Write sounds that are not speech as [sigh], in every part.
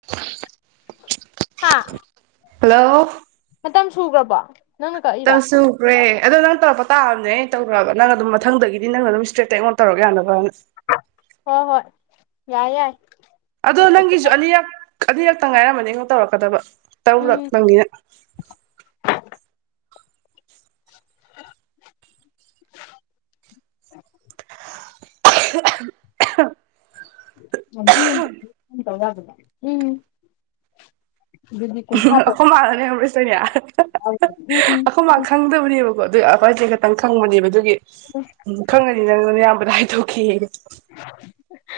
[inaudible] ꯍꯥꯥ ꯍꯜꯂꯣ ꯃꯇꯝ ꯁꯨꯒꯔꯕꯣ ꯇꯪꯁꯨ ꯔꯦ ꯑꯗꯣ ꯅꯪ ꯇꯧꯔꯛꯄ ꯇꯥꯕꯅꯦ ꯑꯩꯅ ꯇꯧꯒ꯭ꯔꯕ ꯅꯪ ꯑꯗꯨꯝ ꯃꯊꯪꯗꯒꯤꯗꯤ ꯅꯪꯅ ꯑꯗꯨꯝ ꯏꯁꯇ꯭ꯔꯦꯠꯇ ꯑꯩꯉꯣꯟꯗ ꯇꯧꯔꯛ ꯌꯥꯅꯕ ꯍꯣ ꯍꯣꯏ ꯌꯥꯏ ꯌꯥꯏ ꯑꯗꯣ ꯀꯩꯁꯨ ꯅꯪꯒꯤꯁꯨ ꯑꯅꯤꯔꯛ ꯑꯅꯤꯔꯛꯇꯪ ꯉꯥꯏꯔꯝꯕꯅꯤ ꯑꯩꯉꯣꯟ ꯇꯧꯔꯛꯀꯗꯕ ꯇꯔꯨꯔꯛ ꯎꯝ ꯇꯪꯒꯤꯅ [inaudible] [unintelligible] ꯎꯝ ꯑꯗꯨꯗꯤ ꯀꯨꯟꯊ꯭ꯔꯥ ꯑꯩꯈꯣꯏ ꯃꯥꯅꯅꯦ ꯈꯪꯕ꯭ꯔ ꯁꯤꯗꯅꯦ ꯎꯝ ꯑꯩꯈꯣꯏ ꯃꯥ ꯈꯪꯗꯕꯅꯦꯕꯀꯣ ꯑꯗꯨꯏ ꯑꯈꯣꯏ ꯆꯦ ꯈꯛꯇꯪ ꯈꯪꯕꯅꯦꯕ ꯑꯗꯨꯒꯤ ꯎꯝ ꯈꯪꯉꯅꯤ ꯅꯪ ꯅꯌꯥꯝꯕꯗꯥ ꯍꯥꯏꯊꯣꯛꯀꯦꯌꯦ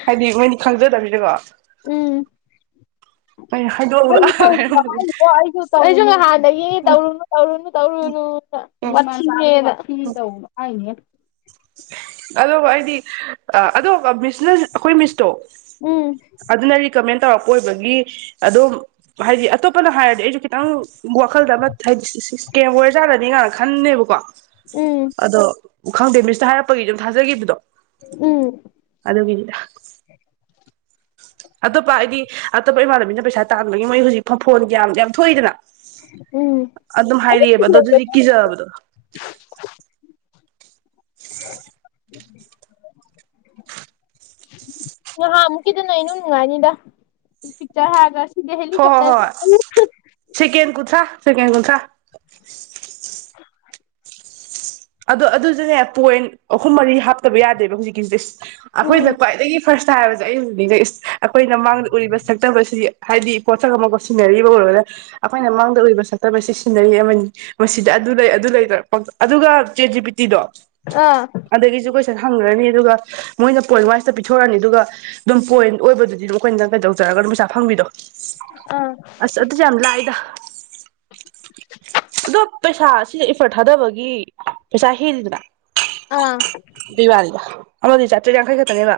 ꯍꯥꯏꯗꯤ ꯃꯣꯏꯗꯤ ꯈꯪꯖꯗꯕꯅꯤꯅꯀꯣ ꯎꯝ ꯑꯩ ꯍꯥꯏꯗꯣꯛꯎꯅꯥ ꯍꯥꯏꯔꯝꯕꯅꯦ ꯑꯣ ꯑꯩꯁꯨ ꯑꯩꯁꯨ ꯉꯍꯥꯟꯗꯒꯤ ꯇꯧꯔꯨꯅꯨ ꯇꯧꯔꯨꯅꯨ ꯇꯧꯔꯨꯅꯨꯅ ꯎꯝ ꯋꯥꯊꯤꯅꯦꯅ ꯑꯗꯣꯀꯣ ꯑꯩꯗꯤ ꯑ ꯑꯗꯣ ꯃꯤꯁꯅ ꯑꯩꯈꯣꯏ ꯃꯤꯁꯇꯣ ꯎꯝ ꯑꯗꯨꯅ ꯔꯤꯀꯃꯦꯟ ꯇꯧꯔꯛꯄ ꯑꯣꯏꯕꯒꯤ ꯑꯗꯨꯝ ꯍꯥꯏꯗꯤ ꯑꯇꯣꯞꯄꯅ ꯍꯥꯏꯔꯗꯤ ꯑꯩꯁꯨ ꯈꯤꯇꯪ ꯋꯥꯈꯜꯗ ꯑꯃ ꯍꯥꯏꯗꯤ ꯏꯁ ꯏꯁ ꯏꯁꯀꯦꯝ ꯑꯣꯏꯔꯖꯥꯠꯂꯅꯦ ꯀꯥꯏꯅ ꯈꯟꯅꯦꯕꯀꯣ ꯎꯝ ꯑꯗꯣ ꯈꯪꯗꯦ ꯃꯤꯁꯇ ꯍꯥꯏꯔꯛꯄꯒꯤ ꯑꯗꯨꯝ ꯊꯥꯖꯈꯤꯕꯗꯣ ꯎꯝ ꯑꯗꯨꯒꯤꯅꯤꯗ ꯑꯇꯣꯞꯄ ꯍꯥꯏꯗꯤ ꯑꯇꯣꯞꯄ ꯏꯃꯥꯟꯅꯕꯤꯅ ꯄꯩꯁꯥ ꯇꯥꯟꯕꯒꯤ ꯃꯣꯏ ꯍꯧꯖꯤꯛ ꯐ ꯐꯣꯟꯒꯤꯌꯥꯝ ꯌꯥꯝ ꯊꯣꯛꯏꯗꯅ ꯎꯝ ꯑꯗꯨꯝ ꯍꯥꯏꯔꯦꯛꯑꯦꯕ ꯑꯗꯨ ꯑꯗꯨꯗꯤ ꯀꯤꯖꯕꯗꯣ [inaudible] ꯉꯍꯥꯟꯃꯨꯛꯀꯤꯗꯨꯅ ꯏꯅꯨꯡ ꯅꯨꯡꯉꯥꯏꯅꯤꯗ ꯄꯤꯛꯆꯔ ꯍꯥꯏꯔꯒ ꯁꯤꯗꯤ ꯍꯣꯏ ꯍꯣꯏ ꯍꯣꯏ ꯍꯦꯂꯤꯀꯣꯞꯇꯔ ꯁꯦꯀꯦꯟ ꯀꯨꯟꯊ꯭ꯔꯥ ꯁꯦꯀꯦꯟ ꯀꯨꯟꯊ꯭ꯔꯥ ꯑꯗꯣ ꯑꯗꯨꯁꯨꯅꯦ ꯄꯣꯏꯟ ꯑꯍꯨꯝ ꯃꯔꯤ ꯍꯥꯞꯇꯕ ꯌꯥꯗꯦꯕ ꯍꯧꯖꯤꯛꯀꯤꯁꯗꯤꯁ ꯎꯝ ꯑꯩꯈꯣꯏꯅ ꯈ꯭ꯋꯥꯏꯗꯒꯤ ꯐꯥꯔꯁꯇ ꯍꯥꯏꯕꯁꯦ ꯑꯩ ꯍꯧꯖꯤꯛ ꯅꯤꯡꯖꯤꯡꯉꯤ ꯏꯁ ꯑꯩꯈꯣꯏꯅ ꯃꯥꯡꯗ ꯎꯔꯤꯕ ꯁꯛꯇꯝ ꯑꯁꯤ ꯍꯥꯏꯗꯤ ꯄꯣꯠꯁꯛ ꯑꯃꯒ ꯁꯤꯟꯅꯔꯤꯕꯨ ꯑꯣꯏꯔꯣꯔꯥ ꯑꯈꯣꯏꯅ ꯃꯥꯡꯗ ꯑꯣꯏꯔꯤꯕ ꯁꯛꯇꯝ ꯁꯤ ꯁꯤꯟꯅꯔꯤ ꯑꯃꯅꯤ ꯃꯁꯤꯗ ꯑꯗꯨ ꯂꯩ ꯑꯗꯨ ꯂꯩ ꯇꯧꯔ ꯄꯪꯇꯧ ꯑꯗꯨꯒ ꯆꯦꯠ ꯖꯤ ꯄꯤ ꯇꯤꯗꯣ ꯑꯥ ꯑꯗꯒꯤꯁꯨ ꯀꯣꯏ ꯁꯟ ꯍꯪꯒ꯭ꯔꯅꯤ ꯑꯗꯨꯒ ꯃꯣꯏꯅ ꯄꯣꯏꯟ ꯋꯥꯏꯁꯇ ꯄꯤꯊꯣꯔꯛꯅꯤ ꯑꯗꯨꯒ ꯑꯗꯨꯝ ꯄꯣꯏꯟ ꯑꯣꯏꯕꯗꯨꯗꯤ ꯗꯨꯝ ꯑꯩꯈꯣꯏꯅ ꯀꯩꯗꯧꯖꯔꯒ ꯑꯗꯨꯝ ꯄꯩꯁꯥ ꯐꯪꯕꯤꯗꯣ ꯑꯥ ꯑꯁ ꯑꯗꯨꯁꯨ ꯌꯥꯝ ꯂꯥꯏꯗ ꯑꯗꯣ ꯄꯩꯁꯥ ꯁꯤꯁꯦ ꯏꯐꯔꯠ ꯊꯥꯗꯕꯒꯤ ꯄꯩꯁꯥ ꯍꯦꯜꯂꯤꯗꯅ ꯑꯥ ꯑꯗꯨꯏ ꯋꯥꯅꯤꯗ ꯑꯃꯗꯨꯗꯤ ꯆꯥꯇ꯭ꯔꯦꯠ ꯌꯥꯡꯈꯩ ꯈꯇꯅꯦꯕ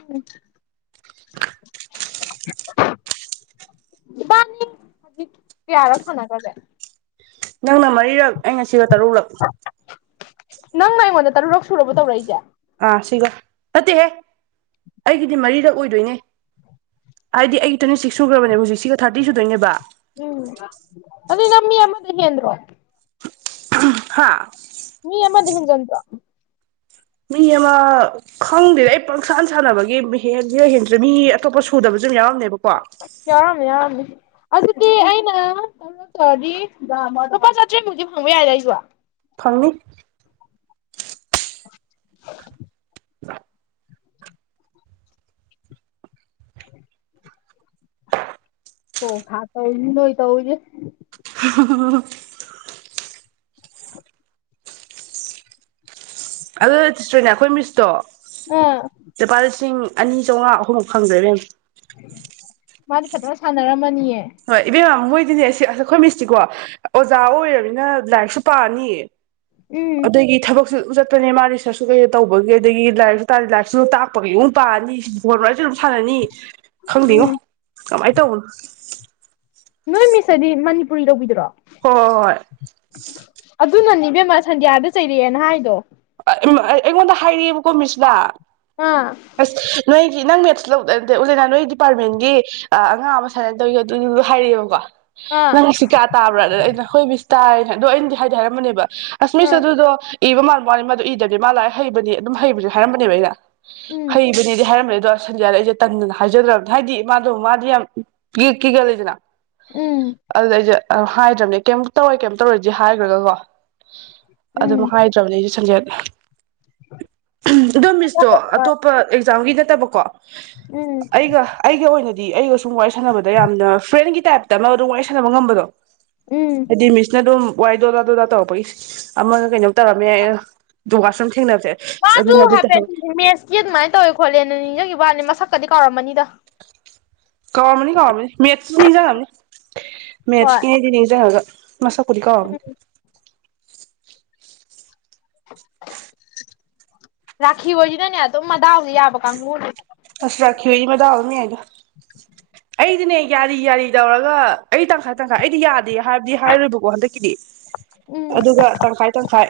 ꯍꯝ [inaudible] [inaudible] ꯏꯕꯥꯅꯤꯛ ꯍꯨꯖꯤꯛ ꯀꯌꯥꯔꯛ ꯁꯥꯟꯅꯒꯔꯒꯦ ꯅꯪꯅ ꯃꯔꯤꯔꯛ ꯑꯩꯅꯥ ꯁꯤꯒ ꯇꯔꯨꯛꯂꯛ ꯅꯪꯅ ꯑꯩꯉꯣꯟꯗ ꯇꯔꯨꯨꯔꯛ ꯁꯨꯔꯕ ꯇꯧꯔꯛꯏꯖꯦ ꯑꯥ ꯁꯤꯒ ꯅꯠꯇꯦꯍꯦ ꯑꯩꯒꯤꯗꯤ ꯃꯔꯤꯔꯛ ꯑꯣꯏꯗꯣꯏꯅꯦ ꯍꯥꯏꯗꯤ ꯑꯩꯒꯤ ꯇ꯭ꯋꯦꯟꯇꯤ ꯁꯤꯛꯁ ꯁꯨꯈ꯭ꯔꯕꯅꯦꯕ ꯍꯧꯖꯤꯛꯁꯤꯒ ꯊꯥꯔꯇꯤ ꯁꯨꯗꯣꯏꯅꯦꯕ ꯎꯝ ꯑꯗꯨ ꯅꯪ ꯃꯤ ꯑꯃꯗ ꯍꯦꯟꯗ꯭ꯔꯣ ꯍꯥꯥ ꯃꯤ ꯑꯃꯗ ꯍꯦꯟꯖꯟꯗ꯭ꯔꯣ ꯃꯤ ꯑꯃ ꯈꯪꯗꯦꯗ ꯑꯩ ꯄꯪꯁꯥꯟ ꯁꯥꯟꯅꯕꯒꯤ ꯍꯦꯟꯂꯤꯔꯥ ꯍꯦꯟꯗ꯭ꯔꯤꯔ ꯃꯤ ꯑꯇꯣꯞꯄ ꯁꯨꯗꯕꯁꯨ ꯑꯗꯨꯨꯝ ꯌꯥꯎꯔꯝꯅꯦꯕꯀꯣ ꯌꯥꯎꯔꯝꯅꯤ ꯌꯥꯎꯔꯝꯅꯤ ꯑꯗꯨꯗꯤ ꯑꯩꯅ ꯇꯧꯔꯗꯤ ꯂꯨꯄꯥ ꯆꯥꯠꯇ꯭ꯔꯦꯕꯨꯗꯤ ꯐꯪꯕ ꯌꯥꯏꯗ ꯑꯩꯁꯨ ꯐꯪꯅꯤ [inaudible] ꯊꯣꯛ ꯊꯥꯛ ꯇꯧꯔꯤꯅꯤ ꯅꯣꯢ ꯇꯧꯔꯤꯖꯦ [unintelligible] ꯑꯗꯨ ꯆꯤꯁꯇ꯭ꯔꯦꯅ ꯑꯩꯈꯣꯏ ꯃꯤꯁꯇꯣ ꯑꯥ ꯂꯨꯄꯥ ꯂꯤꯁꯤꯡ ꯑꯅꯤ ꯆꯧꯉꯥ ꯑꯍꯨꯝꯃꯨꯛ ꯐꯪꯒ꯭ꯔꯦ ꯏꯕꯦꯝꯃ ꯃꯥꯗꯤ ꯐꯖꯅ ꯁꯥꯟꯅꯔꯝꯃꯅꯤꯑꯦ ꯍꯣꯏ ꯏꯕꯦꯝꯃ ꯃꯣꯏꯗꯤꯅꯦ ꯑꯁ ꯑꯩꯈꯣꯏ ꯃꯤꯁꯇꯤꯀꯣ ꯑꯣꯖꯥ ꯑꯣꯏꯔꯝꯅꯤꯅ ꯂꯥꯏꯔꯤꯛꯁꯨ ꯄꯥꯅꯤ ꯎꯝ ꯑꯗꯨꯒꯤ ꯊꯕꯛ ꯆꯠꯄꯅꯦ ꯃꯥ ꯔꯤꯁꯔꯁꯁꯨ ꯀꯩ ꯇꯧꯕꯒꯤ ꯑꯗꯒꯤ ꯂꯥꯏꯔꯤꯛꯁꯨ ꯇꯥꯔꯦ ꯂꯥꯏꯔꯤꯛꯁꯨ ꯇꯥꯛꯄꯒꯤ ꯑꯃꯨꯛ ꯄꯥꯅꯤ ꯁꯤ ꯕꯣꯟꯋꯥꯢꯁꯨ ꯑꯗꯨꯝ ꯁꯥꯟꯅꯅꯤ ꯈꯪꯗꯦꯉꯣ ꯎꯝ ꯀꯃꯥꯏ ꯇꯧꯕꯅꯣ ꯅꯣꯏ ꯃꯤꯁ ꯍꯥꯏꯗꯤ ꯃꯅꯤꯄꯨꯔꯤ ꯂꯧꯕꯤꯗꯨꯔꯣ ꯍꯣꯏ ꯑꯗꯨꯅꯅꯦ ꯏꯕꯦꯝꯃ ꯁꯟꯗꯤꯌꯥꯗ ꯆꯩꯔꯛꯑꯦꯅ ꯍꯥꯏꯗꯣ ꯑꯩꯉꯣꯟꯗ ꯍꯥꯏꯔꯛꯑꯦꯕꯀꯣ ꯃꯤꯁꯅ ꯑꯥ ꯅꯣꯏꯒꯤ ꯅꯪ ꯃꯦꯠꯁ ꯎꯂꯦꯅꯥ ꯅꯣꯏꯒꯤ ꯗꯤꯄꯥꯔꯠꯃꯦꯟꯒꯤ ꯑ ꯑꯉꯥꯡ ꯑꯃ ꯁꯨꯃꯥꯏꯅ ꯇꯧꯝ [unintelligible] ꯑꯗꯨꯗꯨ ꯍꯥꯏꯔꯛꯑꯦꯕꯀꯣ ꯑꯥ ꯅꯪ ꯁꯤ ꯀꯥ ꯇꯥꯕ꯭ꯔꯥꯅ ꯑ ꯍꯣꯏ ꯇꯥꯏꯅ ꯑꯗꯣ ꯑꯩꯅꯗꯤ ꯍꯥꯏꯗꯤ ꯍꯥꯏꯔꯝꯝꯕꯅꯦꯕ ꯑꯁ ꯃꯤꯁ ꯑꯥ ꯑꯗꯨꯗꯣ ꯏꯕ ꯃꯥꯜꯕ ꯋꯥꯅꯤ ꯃꯗꯨ ꯏꯗꯗꯤ ꯃꯥ ꯂꯥꯛꯔꯤꯛ ꯍꯩꯕꯅꯤ ꯑꯗꯨꯝ ꯍꯩꯕꯁꯦ ꯍꯥꯏꯔꯝꯕꯅꯦꯕ ꯑꯩꯅ ꯎꯝ ꯍꯩꯕꯅꯦꯗꯤ ꯍꯥꯏꯔꯝꯕꯅꯦꯗꯣ ꯁꯟꯗ꯭ꯌꯥ ꯑꯩꯁꯦ ꯇꯟꯗꯅ ꯍꯥꯏꯖꯗ꯭ꯔꯅꯤ ꯍꯥꯏꯗꯤ ꯃꯥꯗꯣ ꯃꯥꯗꯤ ꯌꯥꯝ ꯀ ꯀꯤꯒꯜꯂꯤꯗꯅ ꯎꯝ ꯑꯗꯨꯗ ꯑꯩꯁꯦ ꯍꯥꯏꯗ꯭ꯔꯕꯅꯦ ꯀꯩꯝ ꯇꯧꯔꯣꯏ ꯀꯩꯝ ꯇꯧꯔꯣꯏꯗꯤ ꯍꯥꯏꯈ꯭ꯔꯒꯀꯣ ꯎꯝ ꯑꯗꯨꯝ ꯍꯥꯏ ꯆꯠꯇ꯭ꯔꯕꯅꯦ ꯑꯩꯁꯨ ꯁꯟꯖꯦꯠ ꯑꯗꯣ ꯃꯤꯁꯇꯣ ꯑꯇꯣꯞ ꯑꯦꯛꯖꯥꯝꯒꯤ ꯅꯠꯇꯕꯀꯣ ꯎꯝ ꯑꯩꯒ ꯑꯩꯒ ꯑꯣꯏꯅꯗꯤ ꯑꯩꯒ ꯁꯨꯝ ꯋꯥꯔꯤ ꯁꯥꯟꯅꯕꯗ ꯌꯥꯝꯅ ꯐ꯭ꯔꯦꯟꯒꯤ ꯇꯥꯏꯞꯇ ꯑꯃ ꯑꯗꯨꯝ ꯋꯥꯔꯤ ꯁꯥꯟꯅꯕ ꯉꯝꯕꯗꯣ ꯎꯝ ꯍꯥꯏꯗꯤ ꯃꯤꯁꯅ ꯑꯗꯨꯝ ꯋꯥꯏꯗꯣꯗꯥꯥꯗꯣꯗꯥ ꯇꯧꯔꯛꯄꯒꯤ ꯑꯃꯒ ꯀꯩꯅꯣꯝ ꯇꯧꯔꯝꯃꯦ ꯌꯥꯏ ꯗꯨꯒꯥꯁꯨꯝ ꯊꯦꯡꯅꯕꯁꯦ ꯑꯗꯨꯅ ꯑꯗꯨ ꯇꯧꯍꯧꯌꯦ ꯀ ꯑꯗꯨꯃꯥꯏꯅ ꯇꯧꯋꯦ ꯈꯣꯠꯂꯦꯅ ꯅꯤꯡꯖꯪꯒꯤꯕ ꯋꯥꯅꯦ ꯃꯁꯛꯀꯗꯤ ꯀꯥꯎꯔꯝꯃꯅꯤꯗ ꯀꯥꯎꯔꯝꯅꯤ ꯀꯥꯎꯔꯝꯅꯤ ꯃꯦꯠꯁ ꯅꯤꯡꯖꯪꯒꯝꯅꯤ ꯍꯣꯏ ꯃꯦꯠꯁꯀꯤ ꯅꯤꯡꯖꯪꯉꯒ ꯃꯁꯛ ꯄꯨꯗꯤ ꯀꯥꯎꯔꯝꯅꯤ ꯔꯥꯈꯤꯍꯣꯢꯏꯁꯤꯅꯅꯦ ꯑꯗꯨꯝ ꯃꯗꯥꯎꯁꯦ ꯌꯥꯕ ꯀꯥꯡꯕꯨꯅꯦ ꯑꯁ ꯔꯥꯈꯤꯑꯣꯏꯗꯤ ꯃꯗꯥꯥꯎ ꯑꯗꯨꯝ ꯌꯥꯏꯗ [inaudible] ꯑꯩꯗꯤꯅꯦ ꯌꯥꯔꯤ ꯌꯥꯔꯤ ꯇꯧꯔꯒ ꯑꯩ ꯇꯪꯈꯥꯏ ꯇꯪꯈꯥꯏ ꯑꯩꯗꯤ ꯌꯥꯗꯦ ꯍꯥꯏꯕꯗꯤ ꯍꯥꯏꯔꯣꯏꯕꯀꯣ ꯍꯟꯗꯛꯀꯤꯗꯤ ꯎꯝ ꯑꯗꯨꯒ ꯇꯪꯈꯥꯏ ꯇꯪꯈꯥꯏ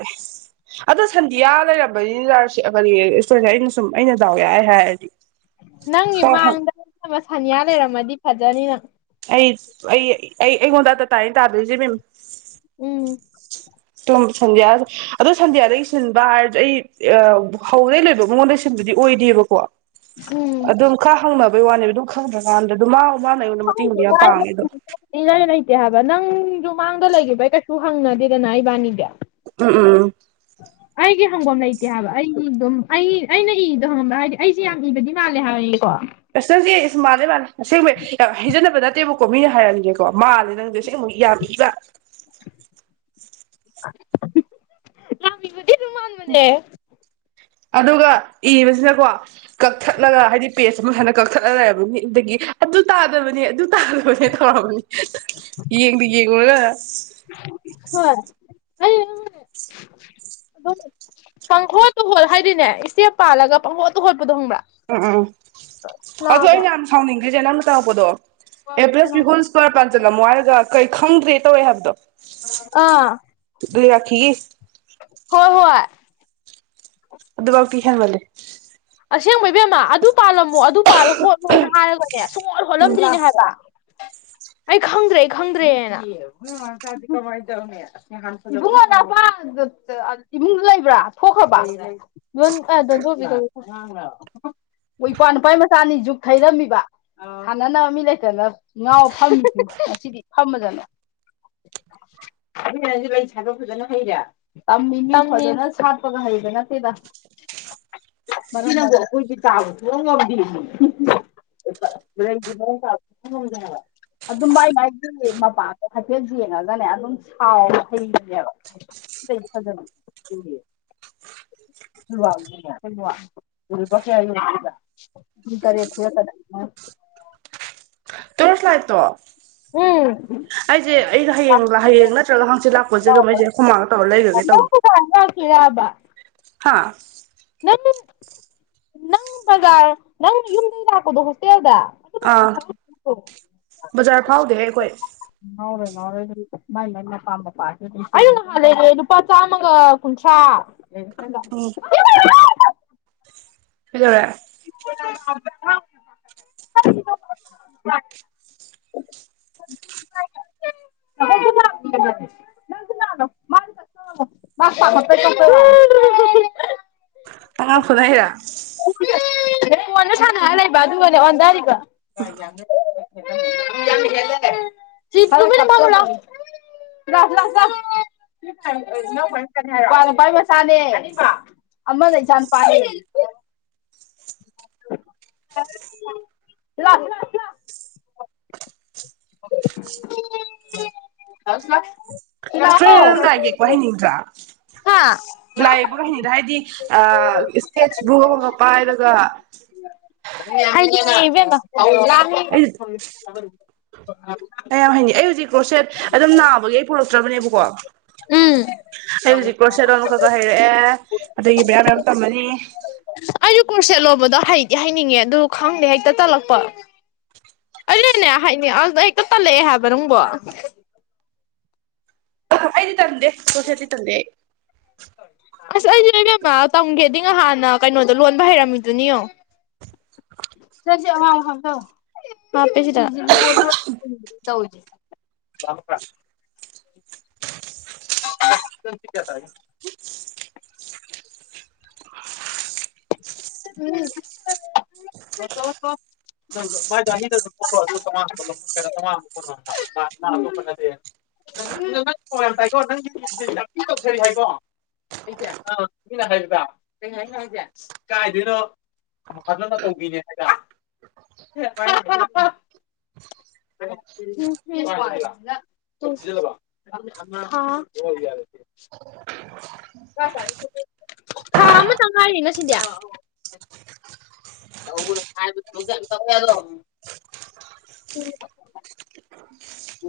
ꯑꯗꯣ ꯁꯟꯗꯤꯌꯥ ꯂꯩꯔꯝꯕꯅꯤ ꯇꯁꯇꯔꯅꯦ ꯑꯩꯅ ꯁꯨꯝ ꯑꯩꯅ ꯗꯥꯎ ꯌꯥꯢ ꯍꯥꯏꯔꯗꯤ ꯅꯪꯒꯤ ꯃꯥꯡꯗ ꯅ ꯁꯅꯤꯌꯥ ꯂꯩꯔꯝꯃꯗꯤ ꯐꯖꯅꯤ ꯅꯪ ꯑꯩ ꯑꯩ ꯑꯩ ꯑꯩꯉꯣꯟꯗ ꯑꯇꯥ ꯇꯥꯏ ꯇꯥꯗꯣꯏꯁꯤ ꯏꯕꯦꯝ ꯎꯝ ꯇꯝ ꯁꯖꯌꯥ ꯑꯗꯣ ꯁꯟꯗ꯭ꯌꯥꯗꯒꯤ ꯁꯤꯟꯕ ꯍꯥꯏꯔꯁꯨ ꯑꯩ ꯍꯩ ꯍꯧꯕꯗꯩ ꯂꯣꯏꯕ ꯃꯉꯣꯟꯗ ꯁꯤꯟꯕꯗꯤ ꯑꯣꯏꯗꯦꯕꯀꯣ ꯎꯝ ꯑꯗꯨꯝ ꯈꯔ ꯍꯪꯅꯕꯩ ꯋꯥꯅꯦꯕ ꯑꯗꯨꯝ ꯈꯪꯗ꯭ꯔꯀꯥꯟꯗ ꯑꯗꯨꯝ ꯃꯥ ꯃꯥꯅ ꯑꯩꯉꯣꯟꯗ ꯃꯇꯦꯡꯗꯣ ꯌꯥꯝ ꯄꯥꯡꯉꯦꯗꯣ ꯏ ꯂꯩ ꯂꯩꯇꯦ ꯍꯥꯏꯕ ꯅꯪꯁꯨ ꯃꯥꯡꯗ ꯂꯩꯈꯤꯕꯩ ꯀꯩꯁꯨ ꯍꯪꯅꯗꯦꯗꯅ ꯏꯕꯥꯅꯤꯗꯤ ꯎꯝ [unintelligible] ꯑꯩꯒꯤ ꯍꯪꯐꯝ ꯂꯩꯇꯦ ꯍꯥꯏꯕ ꯑꯩ ꯑꯗꯨꯝ ꯑꯩ ꯑꯩꯅ ꯏꯗꯣ ꯍꯪꯕ ꯍꯥꯏꯗꯤ ꯑꯩꯁꯦ ꯌꯥꯝ ꯏꯕꯗꯤ ꯃꯥꯜꯂꯦ ꯍꯥꯏꯌꯦꯀꯣ ꯑꯁ ꯅꯪꯁꯦ ꯏꯁ ꯃꯥꯜꯅꯦ ꯃꯥꯅꯦ ꯑꯁꯦꯡꯕ ꯌꯥꯝ ꯍꯖꯅꯕ ꯅꯠꯇꯦꯕꯀꯣ ꯃꯤꯅ ꯍꯥꯏꯔꯟꯒꯦꯀꯣ ꯃꯥꯜꯂꯦ ꯅꯪꯗꯤ ꯑꯁꯦꯡꯕ ꯌꯥꯝꯃꯤ [unintelligible] [unintelligible] ꯌꯥꯝꯅꯢꯕꯗꯤ ꯑꯗꯨꯝ ꯃꯥꯟꯕꯅꯦ ꯑꯗꯨꯒ ꯏꯕꯁꯤꯅꯀꯣ ꯀꯛꯊꯠꯂꯒ ꯍꯥꯏꯗꯤ ꯄꯦꯁ ꯑꯃꯛ ꯍꯟꯅ ꯀꯛꯊꯠꯂ ꯂꯩꯔꯕꯅꯤ ꯑꯗꯒꯤ ꯑꯗꯨ ꯇꯥꯗꯕꯅꯤ ꯑꯗꯨ ꯇꯥꯗꯕꯅꯦ ꯇꯧꯔꯛꯑꯝꯕꯅꯤ ꯌꯦꯗꯤ ꯌꯦꯂꯒ ꯍꯣꯏ ꯑꯗꯨꯅꯦ ꯀꯪꯍꯣꯠꯇꯍꯣꯠ ꯍꯥꯏꯗꯤꯅꯦ ꯏꯁꯇꯦꯞ ꯄꯥꯜꯂꯒ ꯄꯪꯍꯣꯠꯇ ꯍꯣꯠꯄꯗꯣ ꯈꯪꯕ꯭ꯔꯥ ꯎꯝ ꯎꯝ ꯎꯝ ꯑꯗꯣ ꯂꯥꯛꯑꯕꯣ ꯑꯩꯅ ꯌꯥꯝ ꯁꯥꯎꯅꯤꯡꯈ꯭ꯔꯤꯁꯦ ꯅꯪꯅ ꯇꯝꯃꯛꯄꯗꯣ ꯑꯦ ꯄ꯭ꯂꯁ ꯀꯅꯥ ꯕꯤ ꯍꯣꯜꯁ ꯀ꯭ꯋꯥꯔ ꯄꯥꯟꯖꯜꯂꯝꯃꯣ ꯍꯥꯏꯔꯒ ꯀꯩ ꯈꯪꯗ꯭ꯔꯦ ꯇꯧꯋꯦ ꯍꯥꯏꯕꯗꯣ ꯑꯥ ꯗꯨꯏꯔꯥꯈꯤꯒꯤ ꯍꯣꯏ ꯍꯣꯏ ꯑꯗꯨꯕꯥꯎꯇꯤ ꯍꯦꯟꯃꯜꯂꯤ ꯑꯁꯦꯡꯕ ꯏꯕꯦꯝꯃ ꯑꯗꯨ ꯄꯥꯜꯂꯝꯃꯣ ꯑꯗꯨ ꯄꯥꯜꯂ ꯍꯣꯠꯂꯣꯅ ꯍꯥꯏꯔꯒꯅꯦ ꯁꯨꯡꯍꯣꯠ ꯎꯝ ꯍꯣꯠꯂꯝꯗ꯭ꯔꯤꯅꯦ ꯍꯥꯏꯕ ꯑꯩ ꯈꯪꯗ꯭ꯔꯦ ꯑꯩ ꯈꯪꯗ꯭ꯔꯦꯅ ꯃꯣꯏ ꯃꯃꯥꯝꯆꯥꯖꯦ ꯀꯃꯥꯏ ꯇꯧꯅꯤ ꯏꯕꯨꯡꯉꯣ ꯅꯄꯥ ꯗ ꯑꯥ ꯏꯃꯨꯡꯗ ꯂꯩꯕ꯭ꯔꯥ ꯊꯣꯛꯈ꯭ꯔꯕ [unintelligible] ꯋꯣ ꯏꯄꯥ ꯅꯨꯄꯥꯏ ꯃꯆꯥꯅꯤ ꯖꯨꯛ ꯊꯩꯔꯝꯃꯤꯕ ꯑꯥꯎ ꯁꯥꯟꯅꯅꯕ ꯃꯤ ꯂꯩꯇꯅ ꯉꯥꯎ ꯐꯝꯃꯤꯁꯤꯅꯤ ꯉꯁꯤꯗꯤ ꯐꯝꯃꯖꯅꯨ [unintelligible] ꯏꯕꯦꯝꯃ ꯅꯪꯗꯤ ꯂꯩ ꯁꯥꯕ ꯐꯖꯅ ꯍꯩꯔꯦ ꯇꯝꯃꯤꯅꯤ ꯇꯝꯃꯤ ꯐꯖꯅ ꯁꯥꯠꯄꯒ ꯍꯩꯕ ꯅꯠꯇꯦꯗ ꯏꯆꯦ ꯅꯪꯕꯨ ꯑꯩꯈꯣꯏꯗꯤ ꯇꯥꯕ ꯁꯨꯡꯉꯝ ꯉꯝꯗꯦꯃꯤ [unintelligible] ꯂꯩꯖꯦ ꯃꯑꯣꯡ ꯇꯥꯕ ꯁꯨꯡꯉꯡ ꯉꯝꯗꯦ ꯍꯥꯏꯕ ꯑꯗꯨꯝ ꯃꯥꯏ ꯃꯥꯏꯒꯤ ꯃꯄꯥꯗꯣ ꯍꯥꯏꯐꯦꯠ ꯖꯦꯡꯉꯒꯅꯦ ꯑꯗꯨꯝ ꯁꯥꯔꯒ ꯍꯩꯕꯅꯦꯕ ꯁꯤ ꯂꯩꯖꯤ ꯐꯖꯕꯅꯤ [unintelligible] [unintelligible] ꯁꯤꯗ ꯂꯨꯄꯥ ꯀꯌꯥ ꯌꯣꯟꯗꯣꯏꯕ [unintelligible] ꯥꯐ꯭ꯂꯥꯏꯠꯇꯣ ꯎꯝ ꯑꯩꯁꯦ ꯑꯩ ꯍꯌꯦꯡ ꯍꯌꯦꯡ ꯅꯠꯇ꯭ꯔꯒ ꯍꯥꯡꯆꯤꯠ ꯂꯥꯛꯄꯁꯦ ꯑꯗꯨꯝ ꯑꯩꯁꯦ ꯑꯈꯣꯃꯥꯒ ꯇꯧꯔ ꯂꯩꯒꯒꯦ ꯇꯧꯅꯤ [unintelligible] ꯇꯣꯏꯔꯥꯕꯥ ꯍꯥꯥ ꯅꯪ ꯅꯪ ꯕꯖꯥꯔ ꯅꯪ ꯌꯨꯝꯗꯩ ꯂꯥꯛꯄꯗꯣ ꯍꯣꯁꯇꯦꯜꯗ ꯑꯥ ꯕꯖꯥꯔ ꯐꯥꯎꯗꯦꯍꯦ ꯑꯩꯈꯣꯏ ꯎꯝ ꯉꯥꯎꯔꯣꯏ ꯉꯥꯎꯔꯣꯏ ꯃꯥꯏ ꯃꯥꯏ ꯃꯄꯥ ꯃꯄꯥꯖꯦ ꯑꯗꯨꯝ ꯑꯩ ꯉꯍꯥꯟ ꯂꯩꯔꯛꯑꯦ ꯂꯨꯄꯥ ꯆꯥꯝꯃꯒ ꯀꯨꯟꯊ꯭ꯔꯥ [unintelligible] ꯎꯝ ꯀꯩꯗꯧꯔꯦ [unintelligible] [unintelligible] ꯃꯥ ꯄꯥꯈꯠꯄꯩ ꯀꯞꯄ [unintelligible] ꯑꯉꯥꯡ ꯐꯨꯅꯩꯔꯥ ꯐꯣꯟꯗ ꯁꯥꯟꯅꯔ ꯂꯩꯕ ꯑꯗꯨꯒꯅꯦ ꯑꯣꯟꯗꯥꯔꯤꯕ [unintelligible] ꯁꯤ ꯇꯨꯃꯤꯟꯅ ꯐꯝꯃꯨ ꯂꯥꯎ ꯁꯤꯂꯥꯎ ꯁꯤꯂꯥꯎ ꯁꯤꯂꯥꯎ [unintelligible] ꯑ ꯏꯅꯥꯎꯄꯥꯏ ꯃꯆꯥꯅꯦ ꯍꯥꯏꯔꯣ ꯏꯄ꯭ꯋꯥ ꯅꯨꯄꯥꯏ ꯃꯆꯥꯅꯦ ꯑꯅꯤꯃꯛ ꯑꯃꯅ ꯏꯆꯥ ꯅꯨꯄꯥꯅꯦ ꯁꯤꯂꯥꯎ ꯁꯤꯂꯥꯎ ꯂꯥꯛꯑꯣ ꯁꯤꯂꯥꯎ ꯁꯤ ꯂꯥꯛꯑꯣ [unintelligible] ꯋꯥꯏꯍꯟꯅꯤꯡꯗ꯭ꯔꯥ ꯍꯥ ꯂꯥꯏ ꯌꯦꯛꯄꯒ ꯍꯩꯅꯤꯡꯗ꯭ꯔꯥ ꯍꯥꯏꯗꯤ ꯑ ꯏꯁꯀꯦꯁ ꯕ꯭ꯂꯨ ꯑꯃꯒ ꯄꯥꯏꯔꯒ ꯍꯩꯅꯤꯡꯉꯦ ꯏꯕꯦꯝꯃ [unintelligible] ꯑꯩ ꯌꯥꯝ ꯍꯩꯅꯤꯡꯉꯤ ꯑꯩ ꯍꯧꯖꯤꯛ ꯀ꯭ꯔꯣꯁꯦꯠ ꯑꯗꯨꯝ ꯅꯥꯕꯒꯤ ꯑꯩ ꯄꯨꯔꯛꯇ꯭ꯔꯕꯅꯦꯕꯀꯣ ꯎꯝ ꯑꯩ ꯍꯧꯖꯤꯛ ꯀ꯭ꯔꯣꯔꯁꯦꯠ ꯑꯃ ꯈꯥ ꯈꯥ ꯍꯩꯔꯛꯑꯦ ꯑꯗꯒꯤ ꯕ꯭ꯔꯦꯌꯥꯔ ꯃꯌꯥꯝ ꯇꯝꯃꯅꯤ ꯑꯩꯖꯨ ꯀꯣꯔꯁꯦꯠ ꯂꯣꯟꯕꯗꯣ ꯍꯩꯗꯤ ꯍꯩꯅꯤꯡꯉꯤ ꯑꯗꯨ ꯈꯪꯗꯦ ꯍꯦꯛꯇ ꯇꯠꯂꯛꯄ ꯑꯩꯅꯅꯦ ꯍꯩꯅꯤꯡ ꯑꯗꯨꯗꯣ ꯍꯦꯛꯇ ꯇꯜꯂꯛꯑꯦ ꯍꯥꯏꯕ ꯅꯪꯕꯣ ꯑꯩꯗꯤ ꯇꯟꯗꯦ ꯀꯊꯦꯗꯤ ꯇꯗꯦ [inaudible] ꯑꯁ ꯑꯩꯗꯤ ꯅꯣꯏꯕꯦꯝꯃ ꯇꯝꯒꯦꯗꯤ ꯉ ꯍꯥꯟꯅ ꯀꯩꯅꯣꯗ ꯂꯣꯟꯕ ꯍꯩꯔꯝꯃꯤꯗꯨꯅꯤꯌꯣ ꯁꯤ [unintelligible] [inaudible] ꯗꯝꯗ꯭ꯔ [unintelligible] ꯁꯤ ꯀꯌꯥ ꯇꯦ [unintelligible] ꯎꯝ [unintelligible] ꯃꯥ ꯄꯤ ꯆꯧꯉꯥ [unintelligible] ꯅꯪ ꯐꯣꯟ ꯌꯥꯝ ꯄꯥꯏꯀꯣ [unintelligible] ꯍꯥꯏꯀꯣ꯫ ꯃꯤꯅ ꯍꯥꯏꯗ ꯀꯩ ꯍꯥꯏꯅꯣ ꯍꯥꯏꯁꯦ꯫ ꯀꯥꯏꯗꯩꯅꯣ ꯐꯖꯅ ꯇꯧꯕꯤꯅꯦ ꯍꯥꯏꯗ꯫ [unintelligible] ꯫ [unintelligible] ꯍꯥ꯫ ꯊꯥ ꯑꯃꯇ ꯉꯥꯏꯔꯤꯅ ꯁꯤꯗꯤ꯫ [unintelligible] [inaudible]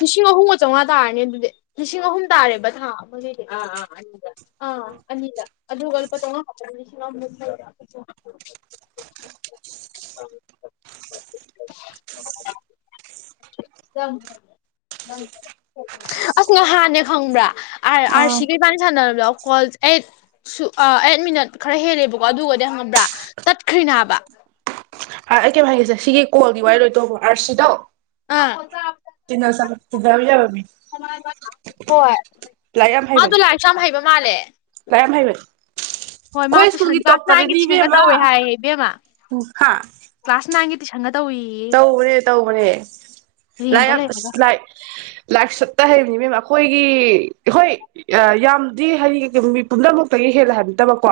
ꯂꯤꯁꯤꯡ ꯑꯍꯨꯝꯒ ꯆꯥꯝꯃꯉꯥ ꯇꯥꯔꯅꯤ ꯑꯗꯨꯗꯤ ꯂꯤꯁꯤꯡ ꯑꯍꯨꯝ ꯇꯥꯔꯦꯕ ꯊꯥ ꯑꯃꯒꯤꯗꯤ꯫ ꯑ ꯑꯅꯤ ꯑꯗꯨꯒꯜꯄ ꯂꯨꯄꯥ ꯆꯧꯉꯥ [inaudible] [inaudible] [inaudible] ꯑꯁ ꯉꯥꯍꯥꯟꯅꯦ ꯈꯪꯕ꯭ꯔꯥ ꯑꯥꯔ ꯑꯥꯔ ꯑꯥ ꯁꯤꯒꯤ ꯏꯕꯅꯤ ꯁꯥꯟꯅꯕꯗꯣ ꯀꯣꯜ ꯑꯩ ꯁꯨ ꯑ ꯑꯩꯠ ꯃꯤꯅꯠ ꯈꯔ ꯍꯦꯜꯂꯦꯕꯀꯣ ꯑꯗꯨꯒꯗꯤ ꯉꯕ꯭ꯔꯥ ꯇꯠꯈ꯭ꯔꯤꯅꯦ ꯍꯥꯏꯕ ꯑ ꯑꯩ ꯀꯩꯅꯣꯝ ꯍꯥꯏꯒꯦꯁꯦ ꯁꯤꯒꯤ ꯀꯣꯜꯒꯤ ꯋꯥꯔꯤ ꯂꯣꯏ ꯇꯣꯛꯈ꯭ꯔꯣ ꯑꯥꯔꯁꯤꯗꯣ ꯑ [unintelligible] ꯇꯤꯟꯅꯁꯜꯂꯣ ꯇꯤꯟꯅꯕ ꯌꯥꯕ ꯃꯤ ꯍꯣꯏ [unintelligible] ꯂꯥꯏꯛ ꯌꯥꯝ ꯍꯩꯕꯅꯦ [unintelligible] [inaudible] ꯆꯝ ꯍꯩꯕ ꯃꯥꯜꯂꯦ ꯂꯥꯏꯛ ꯌꯥꯝ ꯍꯩꯕꯅꯦ [unintelligible] ꯍꯣꯏ ꯃꯥ ꯇꯨꯏꯁꯟ ꯀ꯭ꯂꯥꯁ ꯅꯥꯏꯟꯒꯤ ꯇꯨꯏꯁꯟꯒ ꯇꯧꯋꯦ ꯍꯥꯏꯌꯦ ꯏꯕꯦꯝꯃ ꯀ꯭ꯂꯥꯁ ꯅꯥꯏꯟꯒꯤ ꯇꯨꯏꯁꯟꯒ ꯇꯧꯏ ꯇꯧꯒ꯭ꯔꯦ ꯇꯧꯒ꯭ꯔꯦ ꯂꯥꯏꯛ ꯔꯦꯟꯇ ꯌꯥꯝ ꯂꯩꯔꯒ ꯑꯁ ꯂꯥꯏꯛ [unintelligible] ꯂꯥꯏꯛ ꯁꯨꯠꯇ ꯍꯩꯕꯅꯤ ꯏꯕꯦꯝꯃ ꯑꯩꯈꯣꯏꯒꯤ ꯍꯣꯏ ꯌꯥꯝꯗꯤ ꯍꯌꯦꯡ ꯃꯤ ꯄꯨꯝꯅꯃꯛꯇꯒꯤ ꯍꯦꯜꯂꯦ ꯍꯥꯏꯕ ꯅꯠꯇꯕꯀꯣ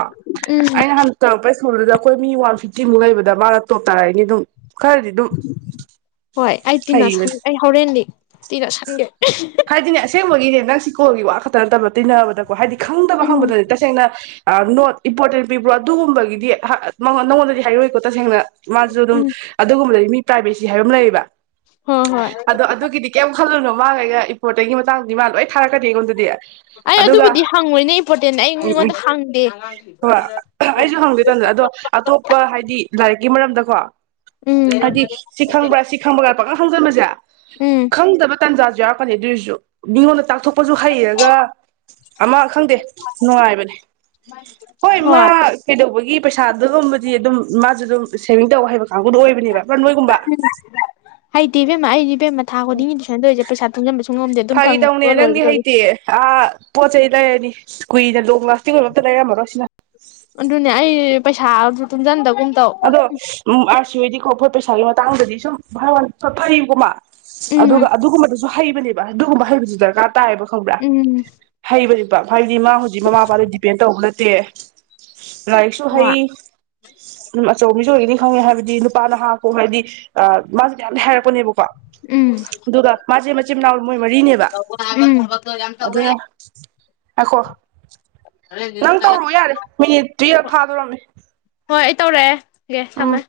ꯎꯝ ꯑꯩꯅ ꯍꯥꯟ ꯇꯧꯔꯛꯄ ꯁ꯭ꯀꯨꯜꯗꯨꯗ ꯑꯩꯈꯣꯏ ꯃꯤ ꯋꯥꯟ ꯐꯤꯐꯇꯤꯃꯨꯛ ꯂꯩꯕꯗ ꯃꯥꯅ ꯇꯣꯞ ꯇꯥꯔꯛꯏꯅꯤ ꯑꯗꯨꯝ ꯈꯔꯗꯤ ꯑꯗꯨꯝ ꯍꯣꯏ ꯑꯩ ꯍꯩꯕꯅꯦ ꯇꯤꯟꯅꯁꯟ ꯑꯩ ꯍꯣꯔꯦꯟꯗꯤ ꯇꯤꯟꯅ ꯁꯟꯒꯦ ꯍꯥꯏꯗꯤꯅꯦ ꯑꯁꯦꯡꯕꯒꯤꯅꯦ ꯅꯪ ꯁꯤ ꯀꯣꯜꯒꯤ ꯋꯥ ꯈꯛꯇ ꯅꯠꯇꯕ ꯇꯤꯟꯅꯕꯗꯀꯣ ꯍꯥꯏꯗꯤ ꯈꯪꯗꯕ ꯎꯝ ꯍꯪꯕꯗꯗꯤ ꯇꯁꯦꯡꯅ ꯅꯣꯠ ꯏꯝꯄꯣꯔꯇꯦꯟ ꯄꯤꯕ꯭ꯔꯣ ꯑꯗꯨꯒꯨꯝꯕꯒꯤꯗꯤ ꯅꯪꯉꯣꯟꯗꯗꯤ ꯍꯥꯏꯔꯛꯑꯣꯏꯀꯣ ꯇꯁꯦꯡꯅ ꯃꯥꯖꯨ ꯑꯗꯨꯝ ꯎꯝ ꯑꯗꯨꯒꯨꯝꯕꯗꯗꯤ ꯃꯤ ꯄ꯭ꯔꯥꯏꯚꯦꯁꯤ ꯍꯥꯏꯕ ꯑꯃ ꯂꯩꯌꯦꯕ ꯍꯣꯏ ꯍꯣꯏ ꯑꯗꯣ ꯑꯗꯨꯒꯤꯗꯤ ꯀꯩꯝ ꯈꯜꯂꯨꯅꯨ ꯃꯥꯥꯒ ꯑꯩꯒ ꯉꯩꯒ ꯏꯝꯄꯣꯔꯇꯦꯟꯒꯤ ꯃꯇꯥꯡꯗꯗꯤ ꯃꯥ ꯂꯣꯏ ꯊꯥꯔꯛꯀꯅꯤ ꯑꯩꯉꯣꯟꯗꯗꯤ ꯑꯩ ꯑꯗꯨꯒ ꯑꯗꯨꯕꯨꯗꯤ ꯍꯪꯉꯣꯏꯅꯦ ꯏꯝꯄꯣꯔꯇꯦꯟ ꯑꯩ ꯎꯝ ꯎꯝ ꯃꯤꯉꯣꯟꯗ ꯍꯪꯗꯦ ꯍꯣꯏ ꯑꯩꯁꯨ ꯍꯪꯗꯣꯏ ꯇꯣꯝꯗ ꯑꯗꯣ ꯑꯇꯣꯞꯄ ꯍꯥꯏꯗꯤ ꯂꯥꯏꯔꯤꯛꯀꯤ ꯃꯔꯝꯗꯀꯣ ꯎꯝ ꯍꯥꯏꯗꯤ ꯁꯤ ꯈꯪꯕ꯭ꯔꯥ ꯁꯤ ꯈꯪꯕ꯭ꯔꯥ ꯄꯛꯍꯪ ꯈꯪꯖꯤꯟꯕꯁꯦ ꯎꯝ ꯈꯪꯗꯕ ꯇꯟꯖꯥꯁꯨ ꯌꯥꯎ ꯇꯜꯂꯤ ꯑꯗꯨꯏꯁꯨ ꯃꯤꯉꯣꯟꯗ ꯇꯥꯛꯊꯣꯛꯄꯁꯨ ꯍꯩꯔꯒ ꯑꯃ ꯈꯪꯗꯦ ꯅꯨꯡꯉꯥꯏꯕꯅꯦ ꯍꯣꯏ ꯃꯥ ꯀꯩꯗꯧꯕꯒꯤ ꯄꯩꯁꯥ ꯑꯗꯨꯒꯨꯝꯕꯗꯤ ꯑꯗꯨꯝ ꯃꯥꯖꯨ ꯑꯗꯨꯝ ꯁꯦꯚꯤꯡ ꯇꯧ ꯍꯩꯕ ꯀꯥꯡꯕꯨꯗꯣ ꯑꯣꯏꯕꯅꯦꯕ ꯅꯣꯏꯒꯨꯝꯕ ꯍꯩꯇꯦꯏꯕꯦꯝꯃ ꯑꯩꯗꯤ ꯏꯕꯦꯝꯃ ꯊꯥ ꯈꯨꯗꯤꯡꯒꯤ ꯇꯨꯏꯁꯟꯇꯧꯔꯤꯖꯦ ꯄꯩꯁꯥ ꯇꯨꯡꯁꯤꯟꯕꯁꯨ ꯉꯝꯗꯦ ꯑꯗꯨꯝ ꯐꯒꯤ ꯇꯧꯅꯦ ꯐꯪꯉꯒ ꯂꯣꯏꯒ ꯅꯪꯗꯤ ꯂꯣꯏꯔꯦ ꯍꯩꯇꯦ ꯑꯥ ꯄꯣꯠ ꯆꯩꯩ ꯂꯩꯔꯅꯤ ꯀꯨꯏꯅ ꯂꯣꯡ ꯂꯥꯁꯇꯤꯡ ꯑꯣꯏꯕ ꯑꯝꯇ ꯂꯩꯔꯝꯃꯔꯣꯏ ꯁꯤꯅ ꯑꯗꯨꯅꯦ ꯑꯩ ꯄꯩꯁꯥꯖꯨ ꯇꯨꯡꯖꯟꯗꯕꯒꯨꯝ ꯇꯧ ꯑꯗꯣ ꯎꯝ ꯑꯥꯔ ꯁꯤꯍꯣꯏꯗꯤꯀꯣ ꯐꯣꯠ ꯄꯩꯁꯥꯒꯤ ꯃꯇꯥꯡꯗꯗꯤ ꯁꯨꯝ ꯚꯥꯏꯋꯥꯅꯤ ꯁꯣꯠ ꯐꯩꯀꯣꯃꯥ ꯑꯗꯨꯒ ꯎꯝ ꯑꯗꯨꯒꯨꯝꯕꯗꯨꯁꯨ ꯍꯩꯕꯅꯦꯕ ꯑꯗꯨꯒꯨꯝꯕ ꯍꯩꯕꯖꯨ ꯗꯔꯀꯥꯔ ꯇꯥꯏꯌꯦꯕ ꯎꯝ ꯍꯩꯕꯅꯤꯛꯄ ꯍꯥꯏꯗꯤ ꯃꯥ ꯍꯧꯖꯤꯛ ꯃꯃꯥ ꯃꯄꯥꯗꯩ ꯗꯤꯄꯦꯟ ꯇꯧꯕ ꯅꯠꯇꯦ ꯂꯥꯏꯔꯤꯛꯁꯨ ꯍꯩ ꯍꯣꯏ ꯎꯝ ꯑꯆꯧꯕ ꯃꯤꯁꯨ ꯑꯣꯏꯒꯤꯅꯤ ꯈꯪꯉꯦ ꯍꯥꯏꯕꯗꯤ ꯅꯨꯄꯥ ꯅꯍꯥ ꯀꯣ ꯍꯥꯏꯗꯤ ꯑꯥ ꯃꯥꯁꯦ ꯃꯌꯥꯝꯗꯤ ꯍꯥꯏꯔꯛꯄꯅꯦꯕꯀꯣ ꯎꯝ ꯑꯗꯨꯒ ꯃꯥꯖꯦ ꯃꯆꯤꯟ ꯃꯅꯥꯎ ꯃꯣꯏ ꯃꯔꯤꯅꯦꯕ ꯎꯝ ꯑꯗꯨꯅ ꯉꯥꯏꯈꯣ ꯅꯪ ꯇꯧꯔꯨ ꯌꯥꯔꯦ ꯃꯤꯅꯤꯠ ꯇꯨꯌꯦꯜꯞ ꯐꯥꯗꯣꯔꯝꯃꯦ ꯍꯣꯏ ꯑꯩ ꯇꯧꯔꯛꯑꯦ ꯒꯦ ꯎꯝ ꯊꯝꯃꯦ